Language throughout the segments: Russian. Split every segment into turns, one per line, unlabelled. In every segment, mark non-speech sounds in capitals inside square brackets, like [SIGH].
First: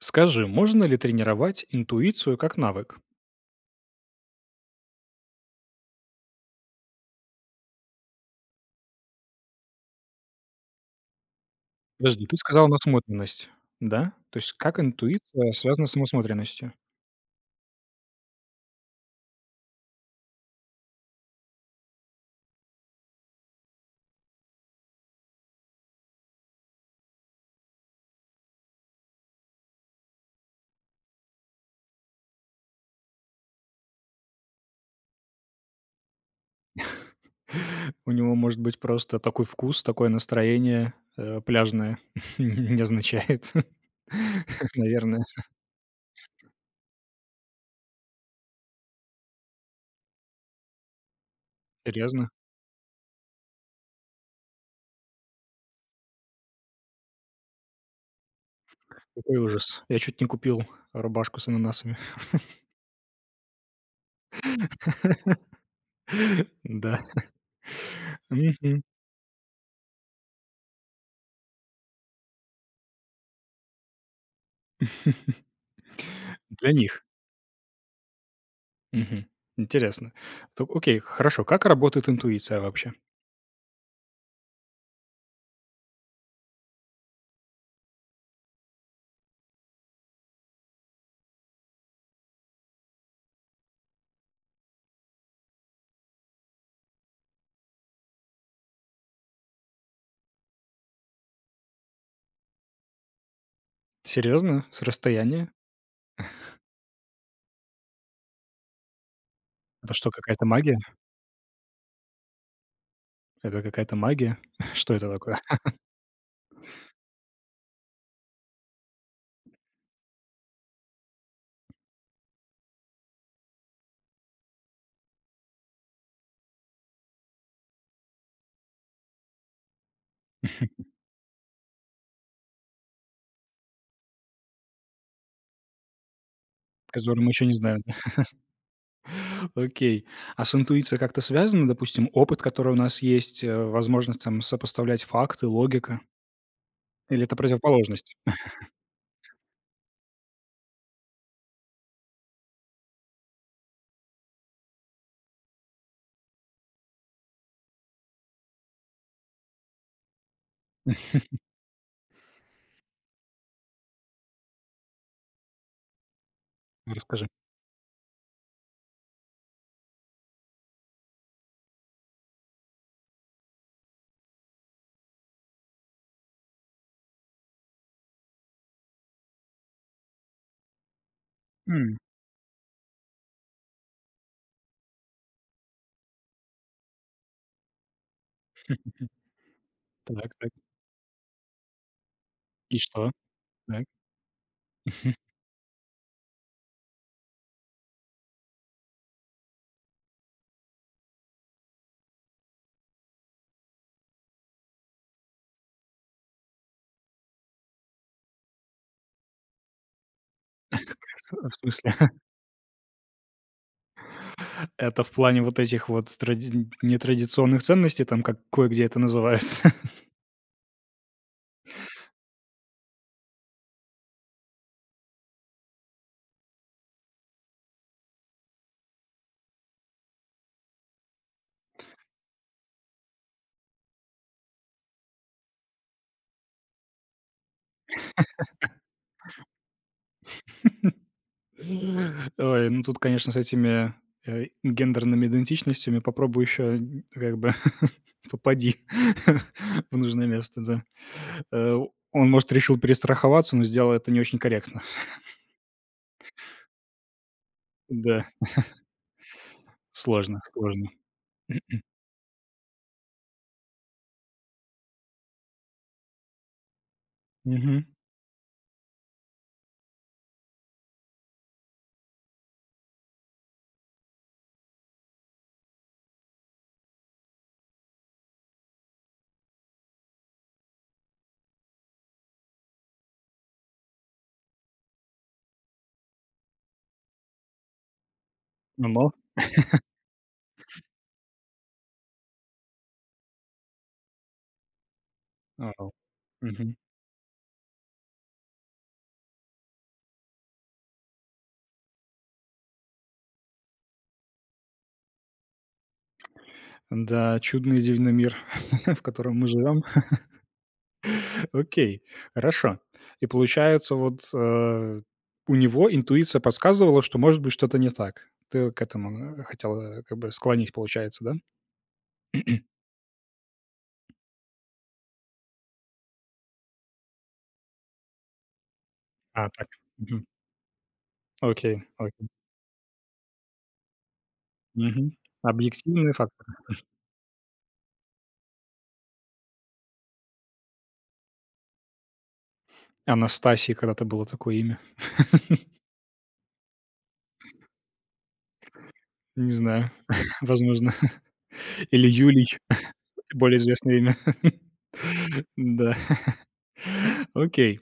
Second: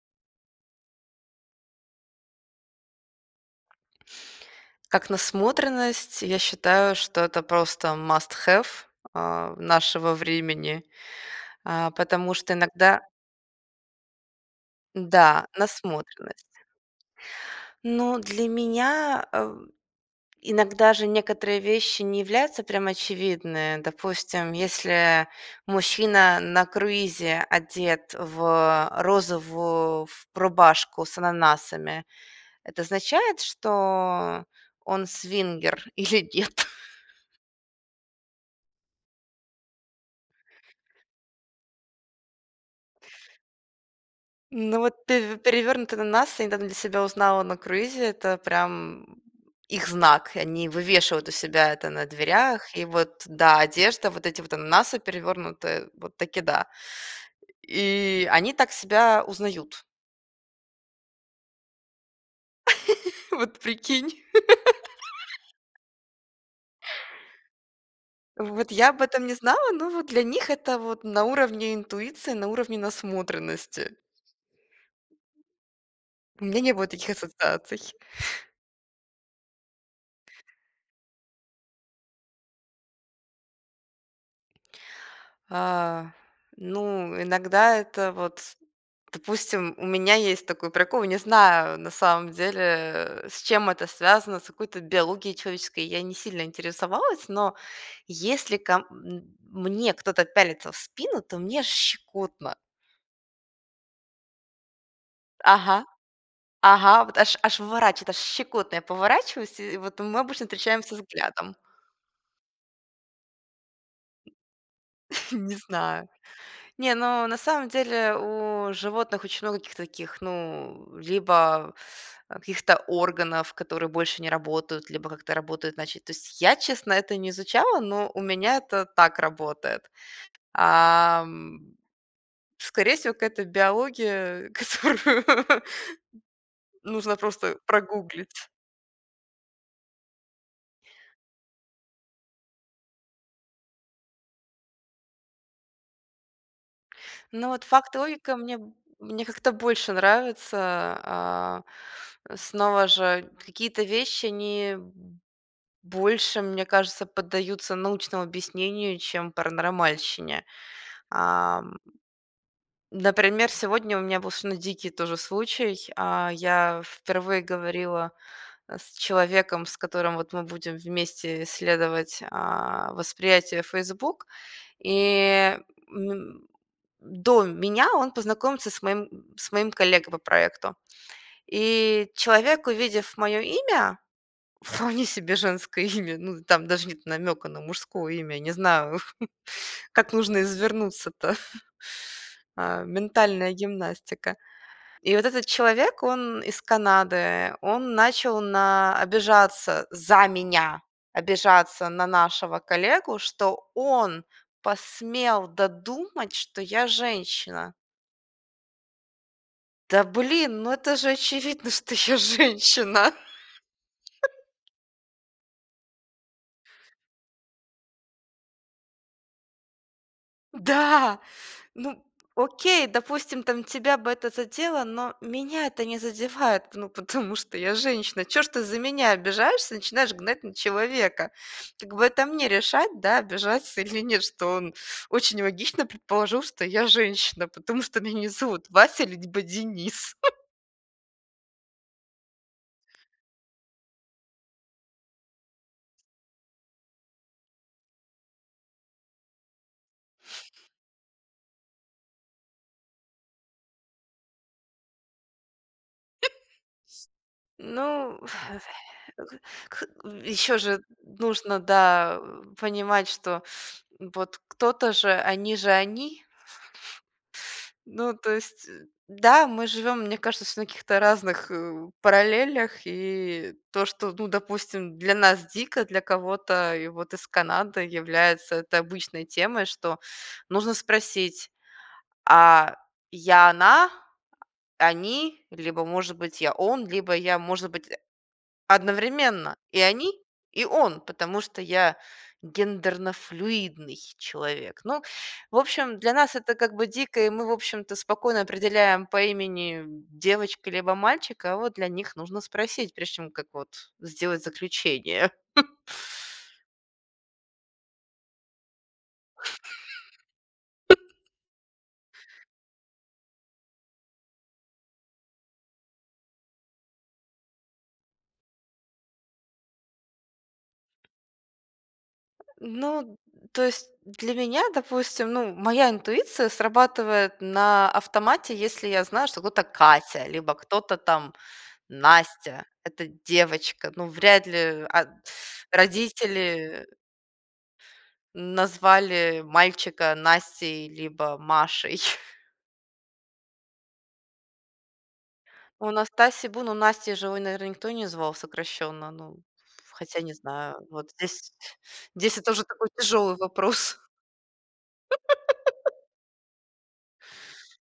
Скажи, можно ли тренировать интуицию как навык?
Как насмотренность, я считаю, что это просто must have, нашего времени,
Подожди,
потому
ты
что
сказала
иногда
насмотренность, да? То есть как
да,
интуиция связана с
насмотренность.
самосмотренностью?
Ну, для меня, иногда же некоторые вещи не являются прям очевидны. Допустим, если мужчина на круизе одет в розовую ф рубашку с ананасами, это означает, что он свингер [LAUGHS] или нет?
[LAUGHS] У него может быть просто такой вкус, такое настроение пляжное. [LAUGHS] Не означает. [LAUGHS]
Ну вот
Наверное,
пе перевёрнутый ананас я недавно для себя узнала на круизе. Это прям их знак. И они вывешивают у себя это на
серьезно.
дверях. И вот, да, одежда, вот эти вот ананасы перевернутые, вот таки да. И они так себя
Какой ужас.
узнают.
Я чуть не купил рубашку с ананасами.
[LAUGHS] Вот прикинь.
[LAUGHS] Да.
Вот
Мгм.
я об этом не знала, но вот для них это вот на уровне интуиции, на уровне насмотренности.
[LAUGHS]
У меня не
Для
было
них.
таких ассоциаций.
Мгм. Интересно. Окей, хорошо. Как работает интуиция вообще?
А, ну, иногда это вот, допустим, у меня есть такой прикол, не знаю на самом деле, с чем это связано, с какой-то биологией человеческой я не сильно интересовалась, но если мне кто-то пялится в спину, то мне аж щекотно.
Серьезно? С расстояния?
Ага, ага, вот аж выворачивает, аж щекотно. Я поворачиваюсь, и
Это
вот
что,
мы
какая-то
обычно
магия?
встречаемся взглядом.
Это какая-то магия? [LAUGHS] Что это
[LAUGHS]
такое?
Не
[LAUGHS]
знаю. Не, ну, на самом деле у животных очень много каких-то таких, ну, либо каких-то органов, которые больше не работают, либо как-то работают иначе. То есть я, честно, это не изучала, но у меня это так работает. А, м, скорее всего, какая-то биология, [LAUGHS] которую нужно
Которую мы еще не
просто
знаем?
прогуглить.
[LAUGHS] Окей. А с интуицией как-то связано, допустим, опыт, который у нас есть, возможность там сопоставлять факты, логика? Или это
Ну вот факт и
противоположность?
логика мне, мне как-то больше нравится. а, снова же какие-то вещи, они больше, мне кажется, поддаются научному объяснению, чем паранормальщине. Ам, например, сегодня у меня был совершенно дикий тоже случай. Я
Расскажи.
впервые говорила с человеком, с которым вот мы будем вместе исследовать, восприятие Facebook, И, м, до меня он познакомился с моим коллегой по проекту.
М,
И человек, увидев моё имя, вполне себе женское имя. Ну, там даже нет намека на мужское имя. Не знаю, [LAUGHS] как
так,
нужно
так.
извернуться-то.
И что?
Ментальная
Так.
гимнастика. И вот этот человек, он из Канады, он начал на обижаться за меня, обижаться на нашего коллегу, что он посмел додумать, что я женщина. Да блин, ну
[LAUGHS]
это же
в с в
очевидно, [LAUGHS] что
смысле?
я
[LAUGHS]
женщина.
Это в плане вот этих вот тради нетрадиционных ценностей, там, как кое-где это называют? [LAUGHS]
Да, ну, окей, допустим, там тебя бы это задело, но меня это не задевает, ну, потому что я женщина. Чё ж ты за меня обижаешься, начинаешь гнать на человека? Как бы это мне решать, да, обижаться [LAUGHS] или нет, что он очень логично предположил, что я женщина, потому что меня не зовут Вася, либо Денис. [LAUGHS]
Ой, ну тут, конечно, с этими, гендерными идентичностями попробуй еще, как бы [LAUGHS] попади [LAUGHS] в нужное место, да. Э, он, может, решил перестраховаться, но сделал это не очень корректно.
Ну,
Да, сложно,
еще же
сложно.
нужно, да, понимать, что вот кто-то же они,
Мгм.
ну, то есть, да, мы живем, мне кажется, всё на каких-то разных, параллелях. И то, что, ну, допустим, для нас дико, для кого-то и вот из Канады является это обычной темой, что нужно спросить: "А я она, они?" Либо, может быть, я он, либо я, может быть
Но но.
одновременно и они, и он, потому что я гендерно-флюидный человек. Ну, в
Ау.
общем, для нас это как
Мгм.
бы дико, и мы, в общем-то, спокойно определяем по имени девочка либо мальчика, а вот для них нужно спросить, прежде чем как вот сделать заключение. [LAUGHS]
Да, чудный и дивный мир, [LAUGHS] в котором мы живем. Окей, хорошо. И получается, вот, у него интуиция подсказывала, что может быть что-то не так. Ты к этому, хотела как бы склонить, получается, да?
Ну, то есть для меня, допустим, ну, моя интуиция срабатывает на автомате, если я знаю, что
А,
кто-то
так.
Катя,
Мгм.
либо кто-то там
Окей, окей.
Настя — это девочка. Ну, вряд ли,
Мгм. Объективные факторы.
родители назвали мальчика Настей либо Машей. [LAUGHS]
Анастасии когда-то было такое имя.
У Настаси Таси Бу, ну, Настей же, ой, наверно, никто не звал сокращенно. Ну,
Не знаю,
хотя не
[LAUGHS]
знаю.
возможно.
Вот
[LAUGHS]
здесь
Или
здесь
Юлий,
это уже такой тяжелый
более известное
вопрос.
имя. [LAUGHS] Да. [LAUGHS] Окей.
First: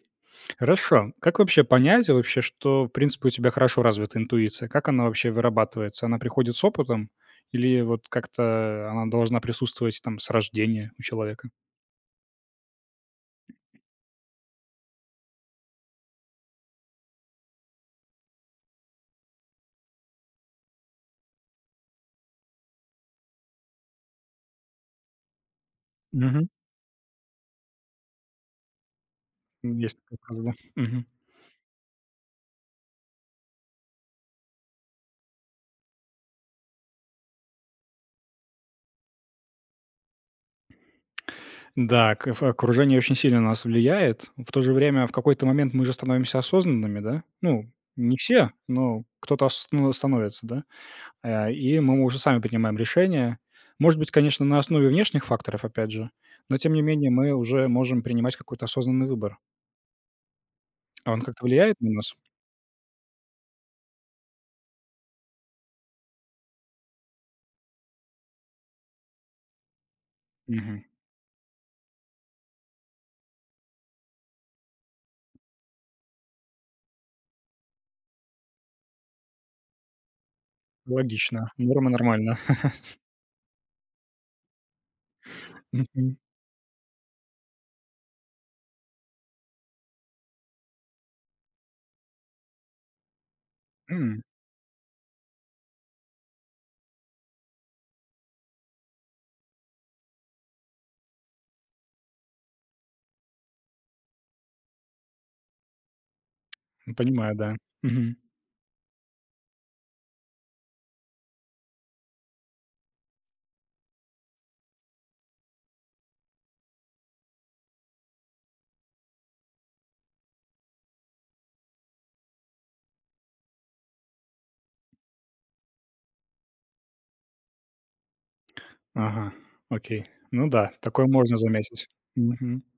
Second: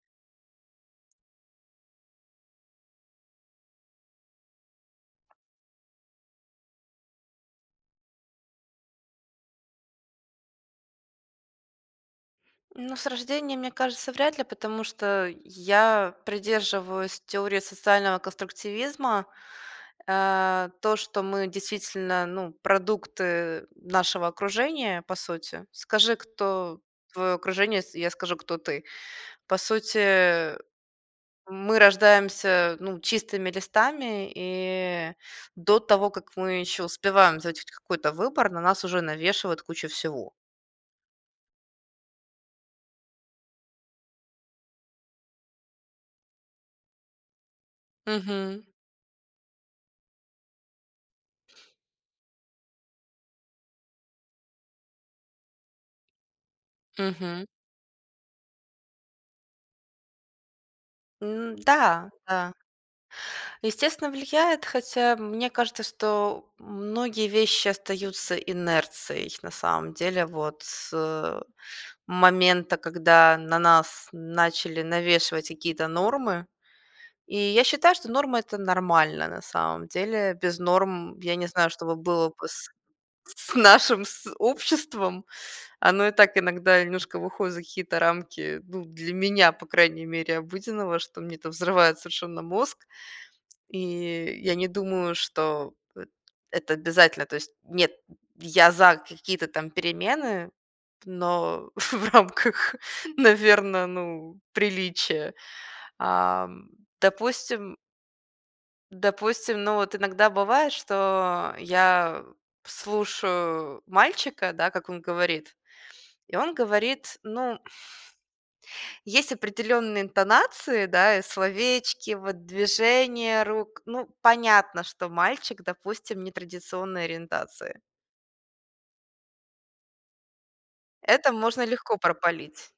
Хорошо. Как вообще понять вообще, что, в принципе, у тебя хорошо развита интуиция? Как она вообще вырабатывается? Она приходит с опытом или вот как-то она должна присутствовать там с рождения у человека?
Ну, с рождения, мне кажется, вряд ли, потому что я придерживаюсь теории социального конструктивизма. То, что мы действительно, ну, продукты нашего окружения, по сути. Скажи,
Мгм.
кто твое окружение, я скажу, кто ты. По
Есть такая фраза, да.
сути,
Мгм.
мы рождаемся, ну, чистыми листами, и до того, как мы еще успеваем сделать хоть какой-то выбор, на нас уже навешивают кучу всего.
Да, окружение очень сильно на нас влияет. В то же время в какой-то момент мы же становимся осознанными, да? Ну, не все,
Мгм.
но кто-то ну, становится, да? И мы уже сами принимаем решения. Может быть, конечно, на основе внешних факторов, опять же, но тем не менее мы
Мгм.
уже можем принимать какой-то осознанный выбор. А он как-то влияет на
Да,
нас?
да. Естественно, влияет, хотя мне кажется, что многие вещи остаются инерцией на самом деле. Вот
Мгм.
с момента, когда на нас начали навешивать какие-то нормы. И я считаю, что нормы это нормально на самом деле. Без норм я не
Логично.
знаю, что
Норма
бы было
нормально.
бы с нашим с обществом. Оно и
[LAUGHS]
так иногда немножко выходит за какие-то рамки, ну, для меня, по крайней мере, обыденного, что мне это взрывает совершенно мозг.
Мгм.
И я не думаю, что эт это обязательно. То есть нет, я за какие-то там перемены, но [LAUGHS] в рамках, наверное, ну, приличия. Ам,
М, понимаю, да.
допустим
Мгм.
допустим, ну, вот иногда бывает, что я слушаю мальчика, да, как он говорит, и он говорит, ну, есть определенные интонации, да, и словечки, вот движения рук. Ну, понятно, что мальчик, допустим, нетрадиционной ориентации.
Ага, окей. Ну да, такое
Это
можно
можно
заметить.
легко пропалить.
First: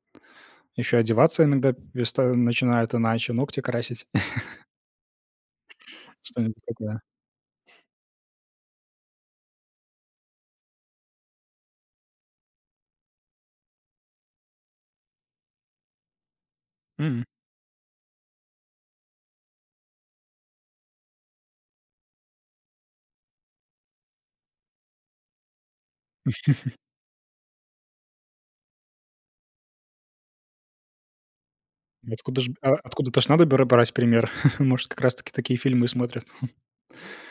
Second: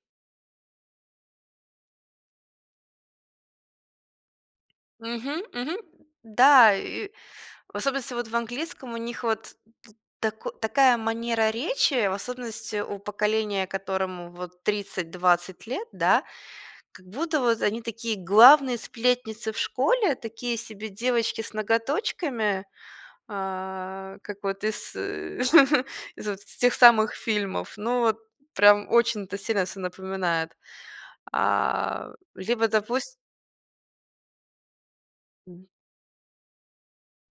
Еще одеваться иногда переста начинают иначе, ногти красить, [LAUGHS]
Мгм, мгм.
что-нибудь
Да,
такое.
и в особенности вот в английском у них вот такая манера речи, в особенности у поколения, которому вот 30-20 лет, да, как
М.
будто вот они такие главные сплетницы в школе, такие себе девочки с ноготочками, как вот из, [LAUGHS] из вот с тех самых фильмов. Ну, вот прям очень это сильно все напоминает. Либо, допустим,
Откуда-то ж надо брать пример. [LAUGHS] Может, как раз таки такие фильмы и смотрят. [LAUGHS]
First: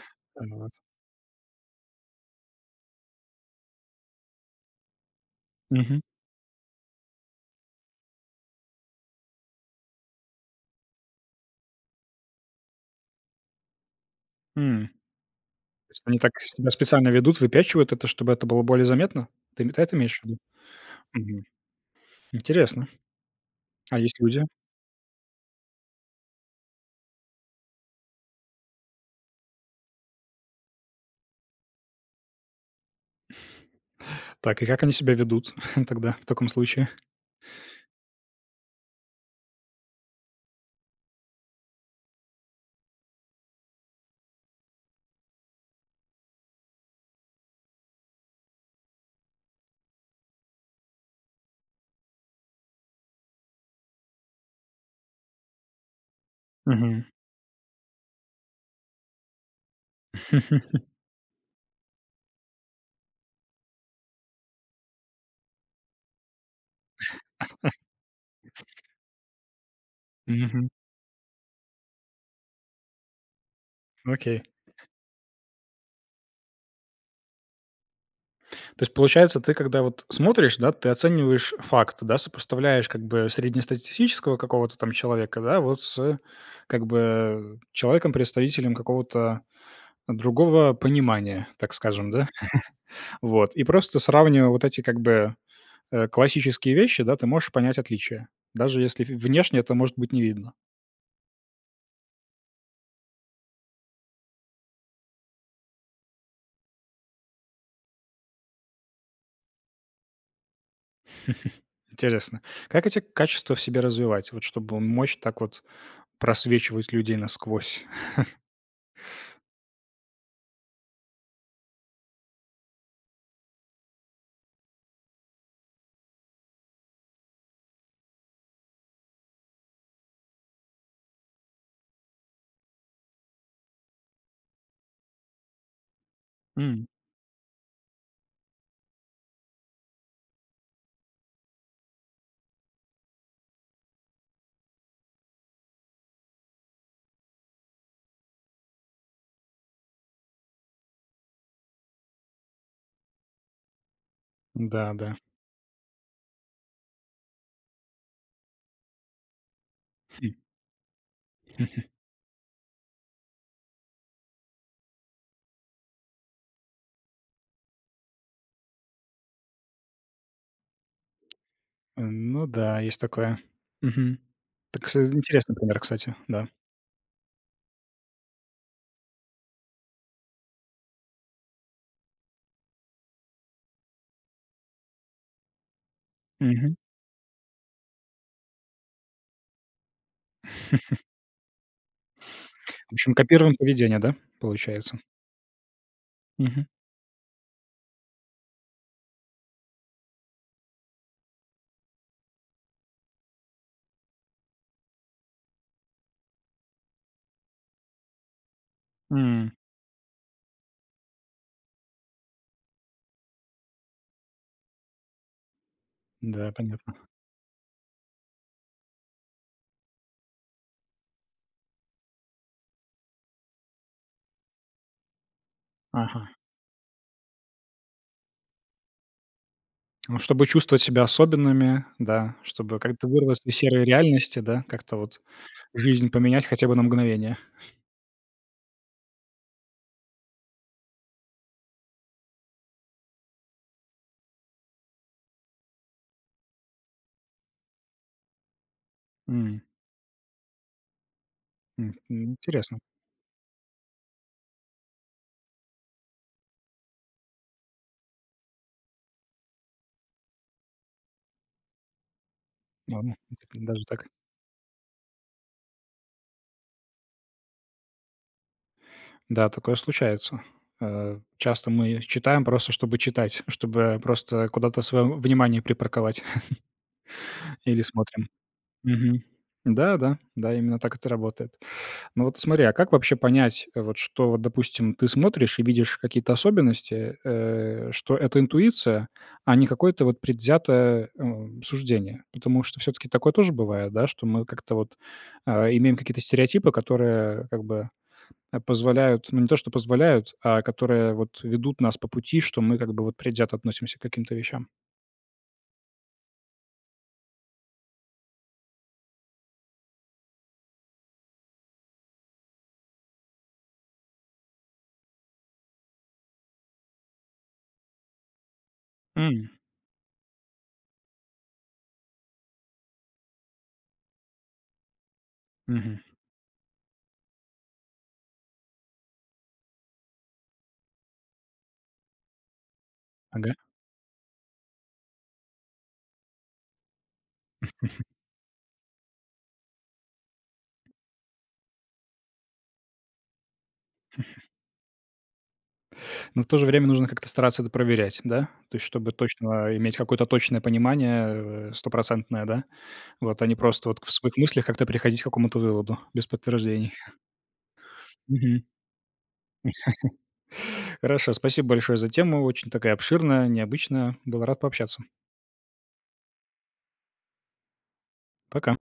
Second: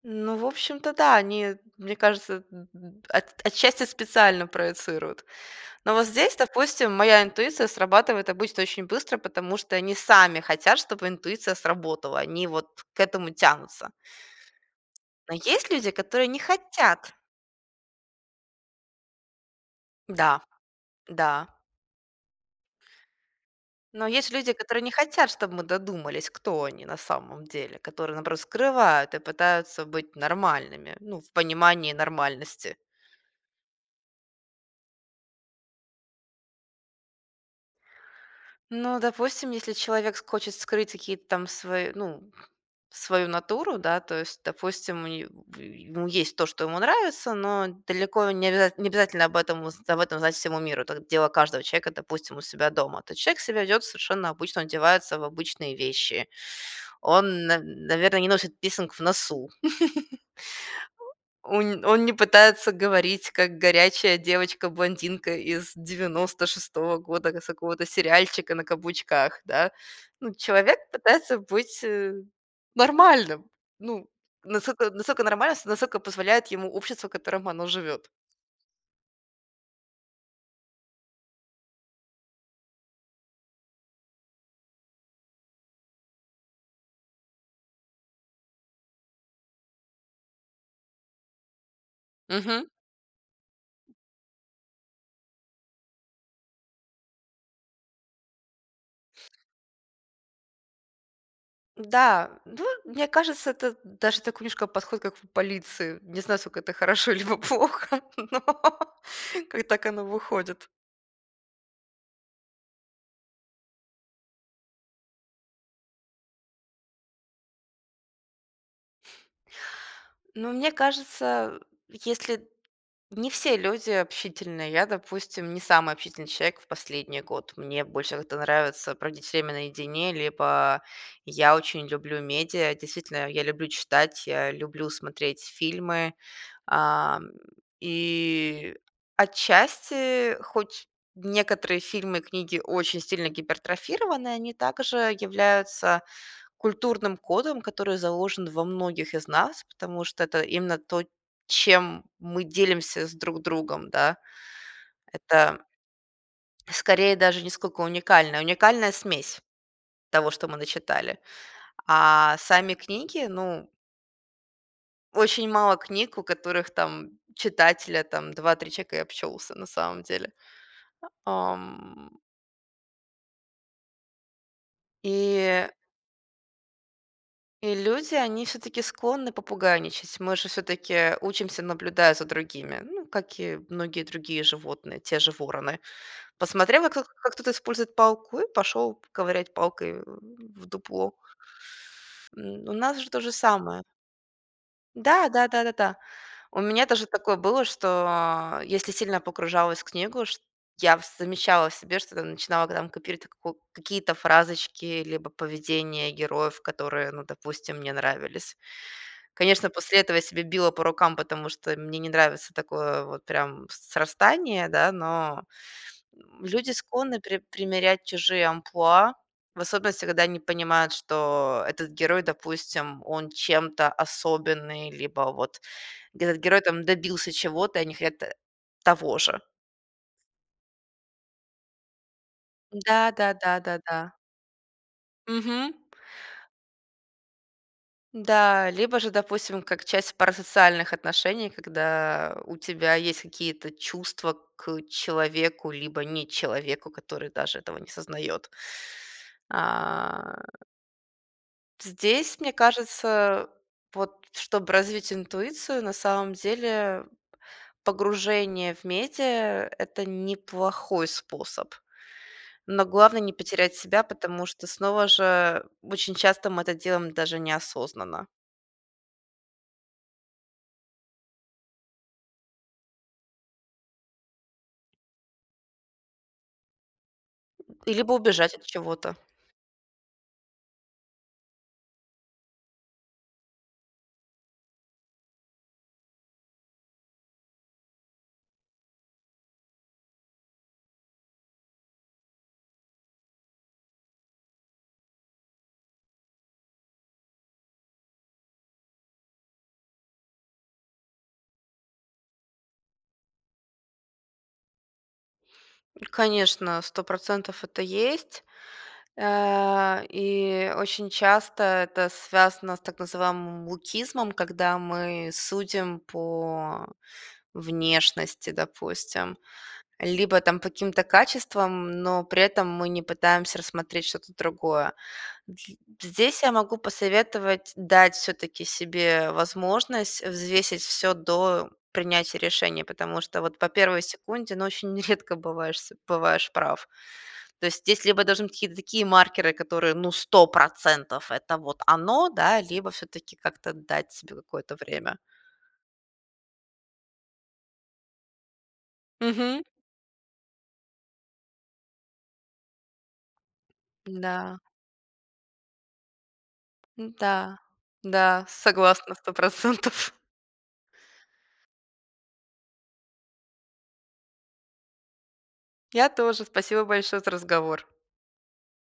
ну, в
Вот.
общем-то, да, они, мне кажется, м, от отчасти специально проецируют. Но
Мгм.
вот здесь, допустим, моя интуиция срабатывает обычно очень быстро, потому что они сами хотят, чтобы интуиция сработала. Они вот к этому тянутся.
М.
Но есть люди,
То есть они
которые
так
не
себя специально
хотят.
ведут, выпячивают это, чтобы это было более заметно? Ты ме это имеешь в
Да,
виду?
да.
Мгм. Интересно. А
Но
есть
есть
люди?
люди, которые не хотят, чтобы мы додумались, кто они на самом деле, которые, наоборот, скрывают и пытаются быть нормальными, ну, в понимании нормальности.
Так, и как они себя ведут [LAUGHS] тогда в таком случае?
Ну, допустим, если человек хочет скрыть какие-то там свои, ну, свою натуру, да, то есть, допустим, у не- в- ему есть то, что ему нравится, но далеко не, не обязательно об этом, об этом знать всему миру. Это дело каждого человека, допустим, у себя дома. То человек себя ведет совершенно обычно, он одевается в обычные вещи.
Мгм.
Он, наверное, не носит писинг в носу.
[LAUGHS]
Он не пытается говорить, как горячая девочка-блондинка из 1996 года, с какого-то сериальчика на каблучках, да. Ну,
Мгм.
человек пытается быть, нормальным. Ну,
Окей.
насколько нормальным, насколько позволяет ему общество, в котором оно живет.
То есть, получается, ты когда вот смотришь, да, ты оцениваешь факт, да, сопоставляешь как бы среднестатистического какого-то там человека, да, вот с как бы человеком-представителем какого-то другого понимания, так скажем, да,
Мгм.
[LAUGHS] вот. И просто сравнивая вот эти как бы, классические вещи, да, ты можешь понять отличия, даже если внешне это может быть не видно.
Да, ну, мне кажется, это даже такой немножко подход, как в полиции. Не знаю, насколько это хорошо либо плохо, [LAUGHS] но [LAUGHS] как так оно выходит.
[LAUGHS] Интересно, как эти качества в себе развивать, вот чтобы мочь так вот просвечивать людей насквозь?
Но мне кажется, если не все люди общительные. Я, допустим, не самый общительный человек в последний год. Мне больше как-то нравится проводить время наедине, либо я очень люблю медиа. Действительно, я люблю читать, я люблю смотреть фильмы.
[LAUGHS] М,
Ам, и отчасти, хоть некоторые фильмы и книги очень сильно гипертрофированы, они также являются культурным кодом, который заложен во многих из нас, потому что это именно то, чем мы делимся с друг другом, да.
да, да.
Это скорее даже не сколько уникальная, уникальная смесь того, что мы начитали.
[LAUGHS]
А сами книги, ну, очень мало книг, у которых там читателя там два-три человека и обчелся на самом деле. Ам,
Ну да, есть такое. Мгм. Так, с интересный
и
пример, кстати, да.
И люди, они все-таки склонны попугайничать. Мы же все-таки учимся, наблюдая за другими, ну, как и многие другие животные, те же вороны.
Мгм.
Посмотрел, как кто-то использует палку, и пошел ковырять палкой в дупло. У
В
нас же
общем,
то же
копируем
самое.
поведение, да, получается?
Да, да, да, да, да. У
Мгм.
меня даже такое было, что если сильно погружалась в книгу, чт я в замечала в себе, что начинала там копировать каку какие-то фразочки, либо поведение героев, которые, ну, допустим, мне нравились.
М,
Конечно, после этого я себя била по рукам, потому что мне не нравится такое вот прям срастание, да, но,
да,
люди
понятно.
склонны примерять чужие амплуа, в особенности, когда они понимают, что этот герой, допустим, он чем-то особенный, либо вот
Ага.
где этот герой там добился чего-то, и они хотят, того же.
Ну, чтобы чувствовать себя особенными, да, чтобы
Да
как-то
да
вырваться
да
из
да
серой
да.
реальности, да, как-то вот
Мгм.
жизнь поменять хотя бы на мгновение.
Да, либо же, допустим, как часть парасоциальных отношений, когда у тебя есть какие-то чувства к человеку, либо не человеку, который даже этого не сознает.
М,
А,
м,
здесь, мне
интересно.
кажется, вот чтобы развить интуицию, на самом деле погружение в медиа — это неплохой способ. Но
Ладно,
главное не потерять
даже
себя,
так.
потому что снова же очень часто мы это делаем даже неосознанно.
Да, такое случается. Часто мы читаем просто, чтобы читать, [LAUGHS] чтобы просто куда-то свое внимание припарковать [LAUGHS] или
И либо
смотрим.
убежать от чего-то.
Мгм. Да, да, да, именно так это работает. Но вот смотри, а как вообще понять, вот что, вот, допустим, ты смотришь и видишь какие-то особенности, что это интуиция, а не какое-то вот предвзятое, суждение? Потому что все таки такое тоже бывает, да, что мы как-то вот, имеем какие-то стереотипы, которые как бы, позволяют, ну, не то что позволяют, а которые вот ведут нас по пути, что мы как бы вот предвзято относимся к каким-то вещам.
Конечно, 100% это есть. И очень часто это связано с так называемым лукизмом, когда мы судим по внешности, допустим,
М,
либо там по каким-то качествам, но при этом мы не пытаемся рассмотреть что-то другое. Дз
мгм.
здесь я могу посоветовать дать все таки себе возможность взвесить все до принятия решения, потому что
Ага.
вот по первой секунде, ну, очень [LAUGHS] редко бываешь прав. То есть здесь либо должны быть какие-то такие маркеры, которые, ну, 100% это вот оно, да, либо все таки как-то дать себе какое-то время.
Но в то же время нужно как-то стараться это проверять, да? То есть чтобы
Мгм.
точно иметь какое-то точное понимание, стопроцентное, да? Вот, а не просто вот в своих
Да,
мыслях как-то приходить к какому-то выводу без подтверждений.
да да,
Мгм.
согласна 100%.
Хорошо, спасибо большое за тему. Очень такая обширная, необычная. Был рад пообщаться.
[LAUGHS] Я тоже. Спасибо большое за разговор.
Пока.